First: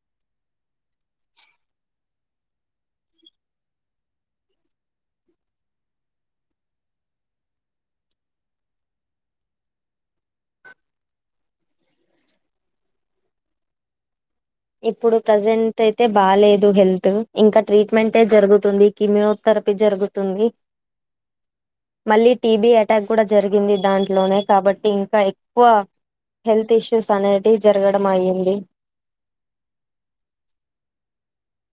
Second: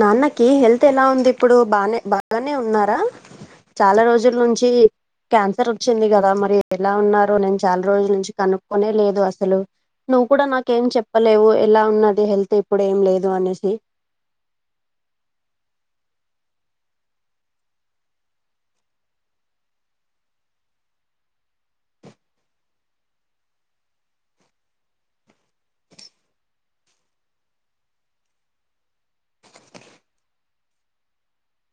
నాన్నకి హెల్త్ ఎలా ఉంది ఇప్పుడు బానే బాగానే ఉన్నారా చాలా రోజుల నుంచి క్యాన్సర్ వచ్చింది కదా మరి ఎలా ఉన్నారో నేను చాలా రోజుల నుంచి కనుక్కోనే లేదు అసలు నువ్వు కూడా నాకేం చెప్పలేవు ఎలా ఉన్నది హెల్త్ ఇప్పుడు ఏం లేదు అనేసి ఇప్పుడు ప్రజెంట్ అయితే బాలేదు హెల్త్ ఇంకా ట్రీట్మెంటే జరుగుతుంది కిమియోథెర పి జరుగుతుంది మళ్ళీ టీబీ అటాక్ కూడా జరిగింది దాంట్లోనే కాబట్టి ఇంకా ఎక్కువ హెల్త్ ఇష్యూస్ అనేటివి జరగడం అయ్యింది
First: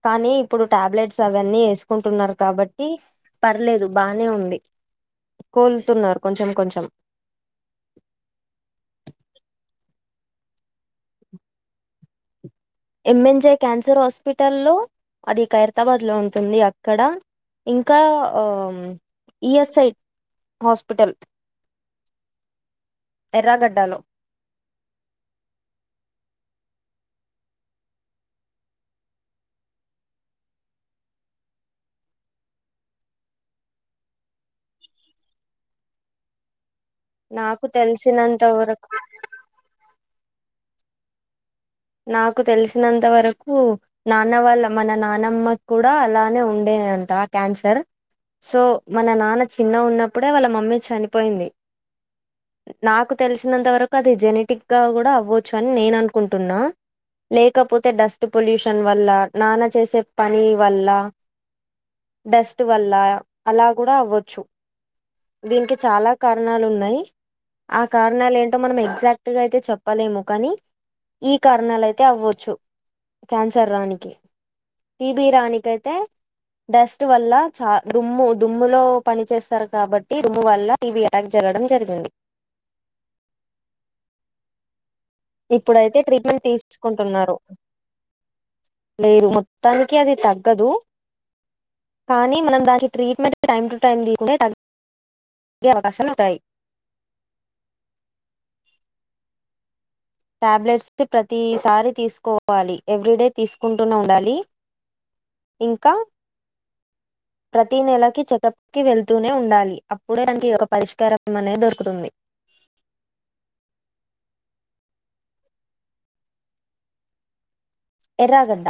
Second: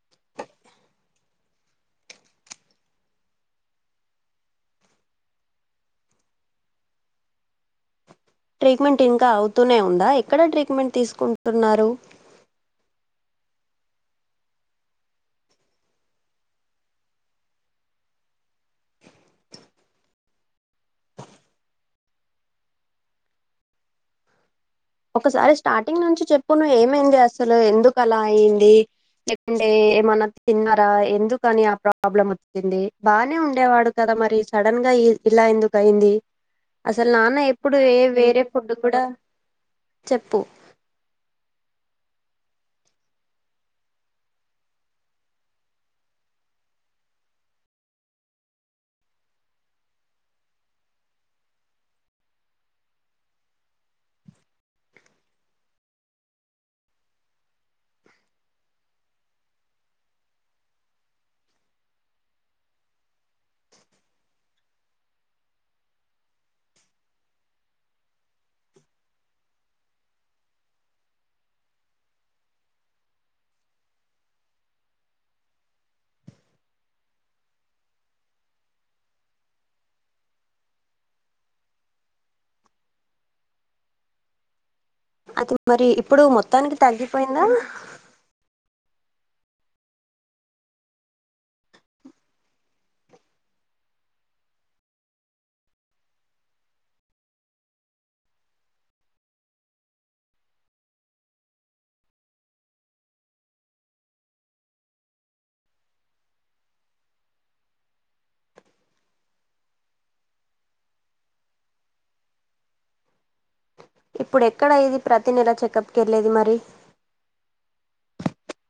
కానీ ఇప్పుడు టాబ్లెట్స్ అవన్నీ వేసుకుంటున్నారు కాబట్టి పర్లేదు బానే ఉంది కోలుతున్నారు కొంచెం కొంచెం ట్రీట్మెంట్ ఇంకా అవుతూనే ఉందా ఎక్కడ ట్రీట్మెంట్ తీసుకుంటున్నారు ఎంఎన్జే క్యాన్సర్ హాస్పిటల్ లో అది ఖైరతాబాద్ లో ఉంటుంది అక్కడ ఇంకా ఈఎస్ఐ హాస్పిటల్ ఎర్రాగడ్డాలో ఒకసారి స్టార్టింగ్ నుంచి చెప్పు నువ్ ఏమైంది అసలు ఎందుకు అలా అయింది లేకుంటే ఏమన్నా తిన్నారా ఎందుకని ఆ ప్రాబ్లం వచ్చింది బానే ఉండేవాడు కదా మరి సడన్ గా ఇలా ఎందుకయింది అసలు నాన్న నాకు ఎప్పుడు ఏ వేరే తెలిసినంత ఫుడ్ వరకు కూడా చెప్పు నాకు తెలిసినంత వరకు నాన్న వాళ్ళ మన నానమ్మ కూడా అలానే ఉండే దంట క్యాన్సర్ సో మన నాన్న చిన్నగ ఉన్నప్పుడే వాళ్ళ మమ్మీ చనిపోయింది నాకు తెలిసినంత వరకు అది జెనెటిక్ గా కూడా అవ్వచ్చు అని నేను అనుకుంటున్నా లేకపోతే డస్ట్ పొల్యూషన్ వల్ల నాన్న చేసే పని వల్ల డస్ట్ వల్ల అలా కూడా అవ్వచ్చు దీనికి చాలా కారణాలు ఉన్నాయి ఆ కారణ కారణాలు ఏంటో మనం ఎగ్జాక్ట్ గా అయితే చెప్పలేము కానీ కారణాలయితే అవ్వచ్చు క్యాన్సర్ రానికి టిబి రానికైతే డస్ట్ వల్ల చ దుమ్ము దుమ్ము లో పని చేస్తారు కాబట్టి దుమ్ము వల్ల టీబి అటాక్ జరు ఇవ్వడం జరిగింది అది మరి ఇప్పుడైతే ఇప్పుడు ట్రీట్మెంట్ మొత్తానికి తీసుకుంటున్నారు తగ్గిపోయిందా లేదు మొత్తానికి అది తగ్గదు కానీ మనం దానికి ట్రీట్మెంట్ టైమ్ టు టైమ్ తీసుకుంటే తగ అవకాశాలు ఉంటాయి టాబ్లెట్స్ ప్రతిసారి తీసుకోవాలి ఎవ్రీ డే తీసుకుంటూనే ఉండాలి ఇంకా ప్రతి నెలకి చెకప్ కి వెళ్తూనే ఉండాలి అప్పుడే దానికి ఒక పరిష్కారం అనే దొరుకుతుంది ఇప్పుడుక్కడయిది ప్రతి నెల చెకప్కి వెళ్ళది మరి ఎర్రగడ్డ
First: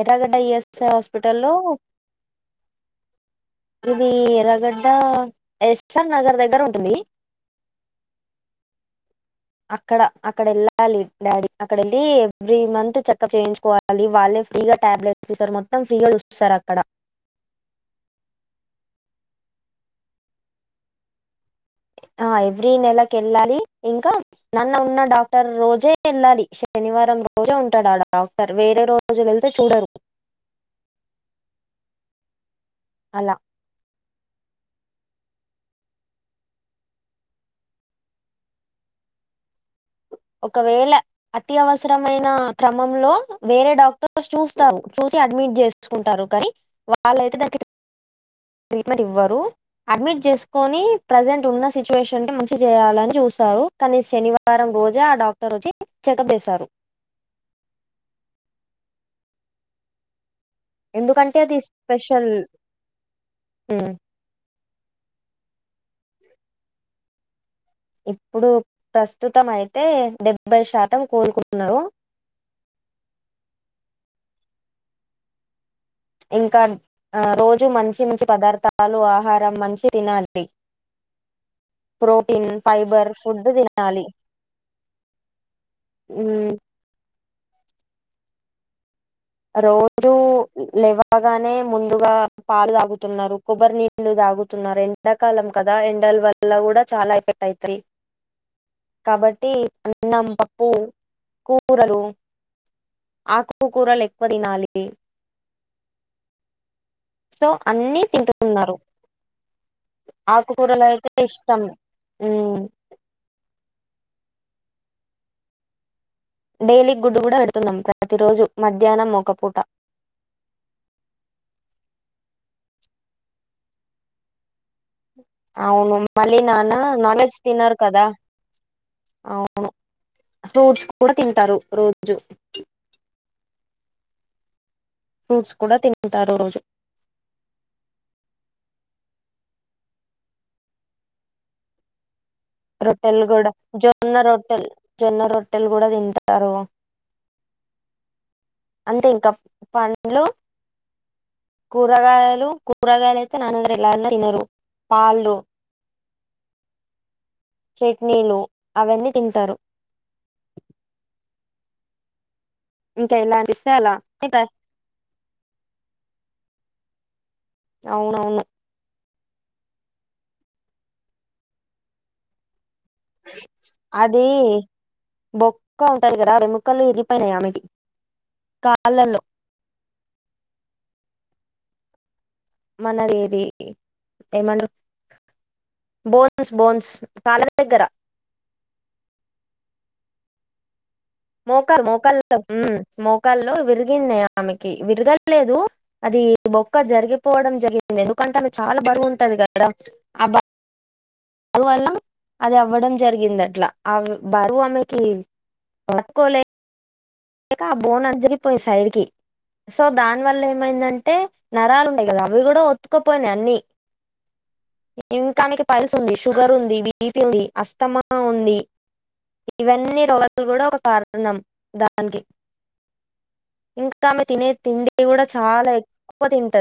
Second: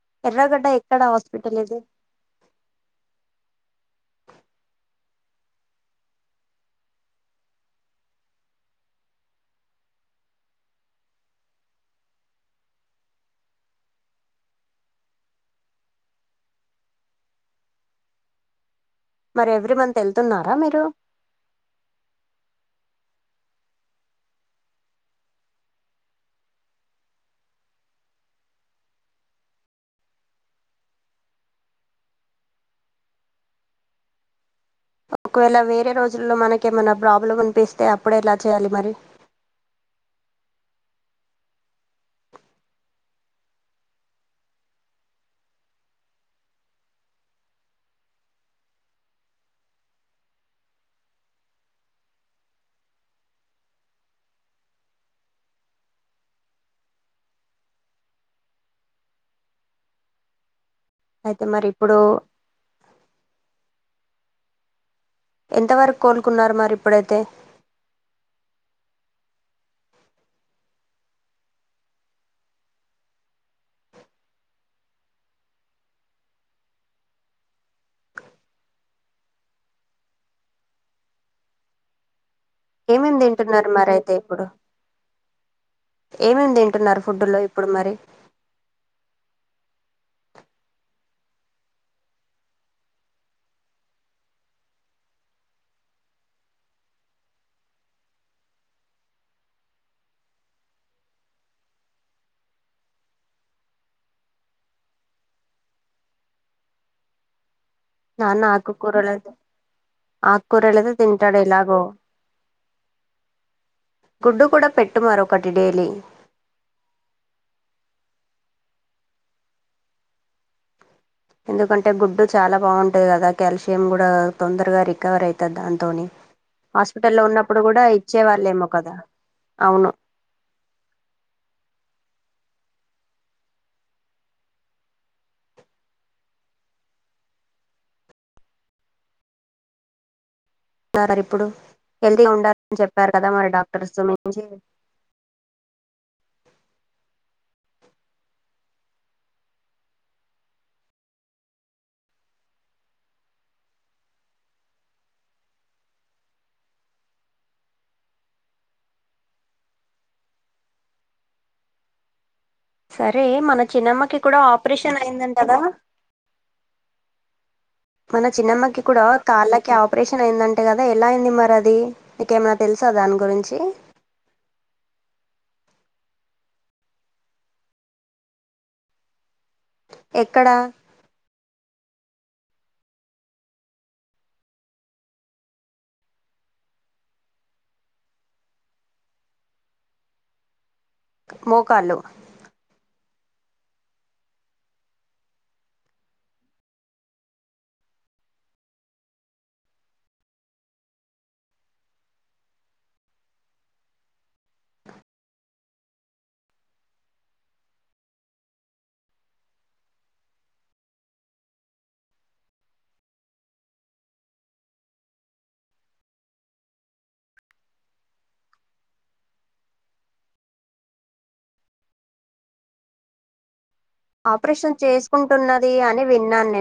ఎర్రగడ్డ ఈఎస్ఐ హాస్పిటల్ లో ఇది ఎర్రగడ్డ ఎస్ర్ నగర్ దగ్గర ఉంటుంది అక్కడ అక్కడ వెళ్ళాలి డాడీ అక్కడ వెళ్ళి ఎవ్రీ మంత్ చెకప్ చేయించుకోవాలి వాళ్ళే ఫ్రీగా టాబ్లెట్స్ తీస్తారు మొత్తం ఫ్రీగా చూస్తుస్తారు అక్కడ మరి ఎవ్రీ మంత్ వెళ్తున్నారా మీరు ఆ ఎవ్రీ నెలకి వెళ్ళాలి ఇంకా నన్న ఉన్న డాక్టర్ రోజే వెళ్ళాలి శనివారం రోజే ఉంటాడు అడా ఆ డాక్టర్ వేరే రోజులు అయితే చూడరు అలా ఒకవేళ వేరే రోజుల్లో మనకేమైనా ప్రాబ్లం అనిపిస్తే అప్పుడే ఎలా చేయాలి మరి ఒకవేళ అతి అవసరమైన క్రమంలో వేరే డాక్టర్స్ చూస్తారు చూ అడ్మిట్ చేసుకుంటారు కానీ వాళ్ళయితే దాని ట్రీట్మెంట్ ఇవ్వరు అడ్మిట్ చేసుకొని ప్రజెంట్ ఉన్న సిచువేషన్ మంచి చేయాలని చూస్తారు కానీ శనివారం రోజు గా ఆ డాక్టర్ వచ్చి చెకప్ చేస్తారు ఎందుకంటే అయితే అది మరి ఇప్పుడు స్పెషల్ మ్ ఎంతవరకు కోలుకున్నారు మరి ఇప్పుడైతే ఇప్పుడు ప్రస్తుతం అయితే డెబ్బై శాతం కోలుకున్నారు ఇంకా ఆ రోజు మంచి మంచి పదార్థాలు ఆహారం మంచి తినాలి ప్రో ఏమేమి తింటున్నారు మరి అయితే ఇప్పుడు ఉమ్, ఏమేమి తింటున్నారు ఫుడ్డులో ఇప్పుడు మరి తప్పగానే ముందుగా పాలు తాగుతు ఉన్నారు కొబ్బరి నీళ్లు తాగుతు ఉన్నారు ఎండాకాలం కదా ఎండా ఎండల్ వల్ల కూడా చాలా ఎఫెక్ట్ అయితయి కాబట్టి అన్నం పప్పు కూరలు ఆకుకూరలు ఎక్కువ తినాలి సో అన్నీ తింటు నాన్న ఉన్నారు ఆకుకూరలు ఆకుకూరలు ఆకుకూరాలు అయితే తింటాడు ఇష్టం ఎలాగో గుడ్డు కూడా పెట్టు మరొకటి డేలీ డైలీ గుడ్డు కూడా పెడుతున్నాం ప్రతిరోజు మధ్యాహ్నం మొక్కపూట ఎందుకంటే గుడ్డు చాలా బావుఉంటుంది కదా కల్షియం కూడా తొందరగా రిక అవర్ అయితఅంద అవును దాంతోనే మళ్ళీ నాన్న నాన్ హాస్పిటల్లో వెజ్ ఉన్న అప్పుడు తినరు కూడా కదా ఇచ్చే వాళ్ళేమో కదా అవును ఫ్రూట్స్ కూడా తింటారు రోజు ఫ్రూట్స్ కూడా తింటారు రోజు రార ఇప్పుడు వేల్ రొట్టెల్ కూడా జొన్న మంచి రొట్టెల్ జొన్న రొట్టెల్ కూడా తింటా అంటే ఇంకా పండ్లు కూరగాయలు కూరగాయలైతే నాన్నగ్ర ఎలా తినరు పాళ్ళు చట్నీలు అవన్నీ తింటారు ఇంకా సరే ఎలా మన అనిపిస్తే అలా చిన్నమ్మకి కూడా ఆపరేషన్ అయిందండి కదా మన అవునవును చిన్నమ్మకి కూడా కాళ్ళకి ఆపరేషన్ అయిందంటే కదా ఎలా అయింది మరి అది నకేమనా అదే బ ముక్క ఉంటది కదా అ రముక్కలు ఎరిపోయినాయి ఆమెటి కాళ్ళల్లో ఎక్కడ మనదిది ఏమ బోన్స్ బోన్స్ కాల దగ్గర మోకల్ మోకాళ్ళు మోకల్ో మొక్కల్లో విరిగింది ఆమెకి విరగలేదు అది బొక్క జరిగిపోవడం జరిగింది అంట చాలా బరువుంటది కదా ఆ బా బరువల్ల అది అవ్వడం జరిగింది అట్లా ఆ బరువు ఆమెకి వాట్ కోలే ఇకా ఆ బోన్ అజగిపోయి సైడ్కి సో దానివల్ల ఏమైందంటే నరాలు ఉండాయి కదా అవి కూడా ఒత్తుకుపోయినాయి అన్నీ ఇంకానికి పైల్స్ ఉంది షుగర్ ఉంది బీఫీ ఉంది అస్తమా ఉంది ఇవన్నీ రోగాలు కూడా ఒక కారణం దానికి ఇంకా ఇంకా ఆమె తినే ఆపరేషన్ తిండి కూడా చాలా చేసుకుంటున్నది అని ఎక్కువ విన్నాను తింటది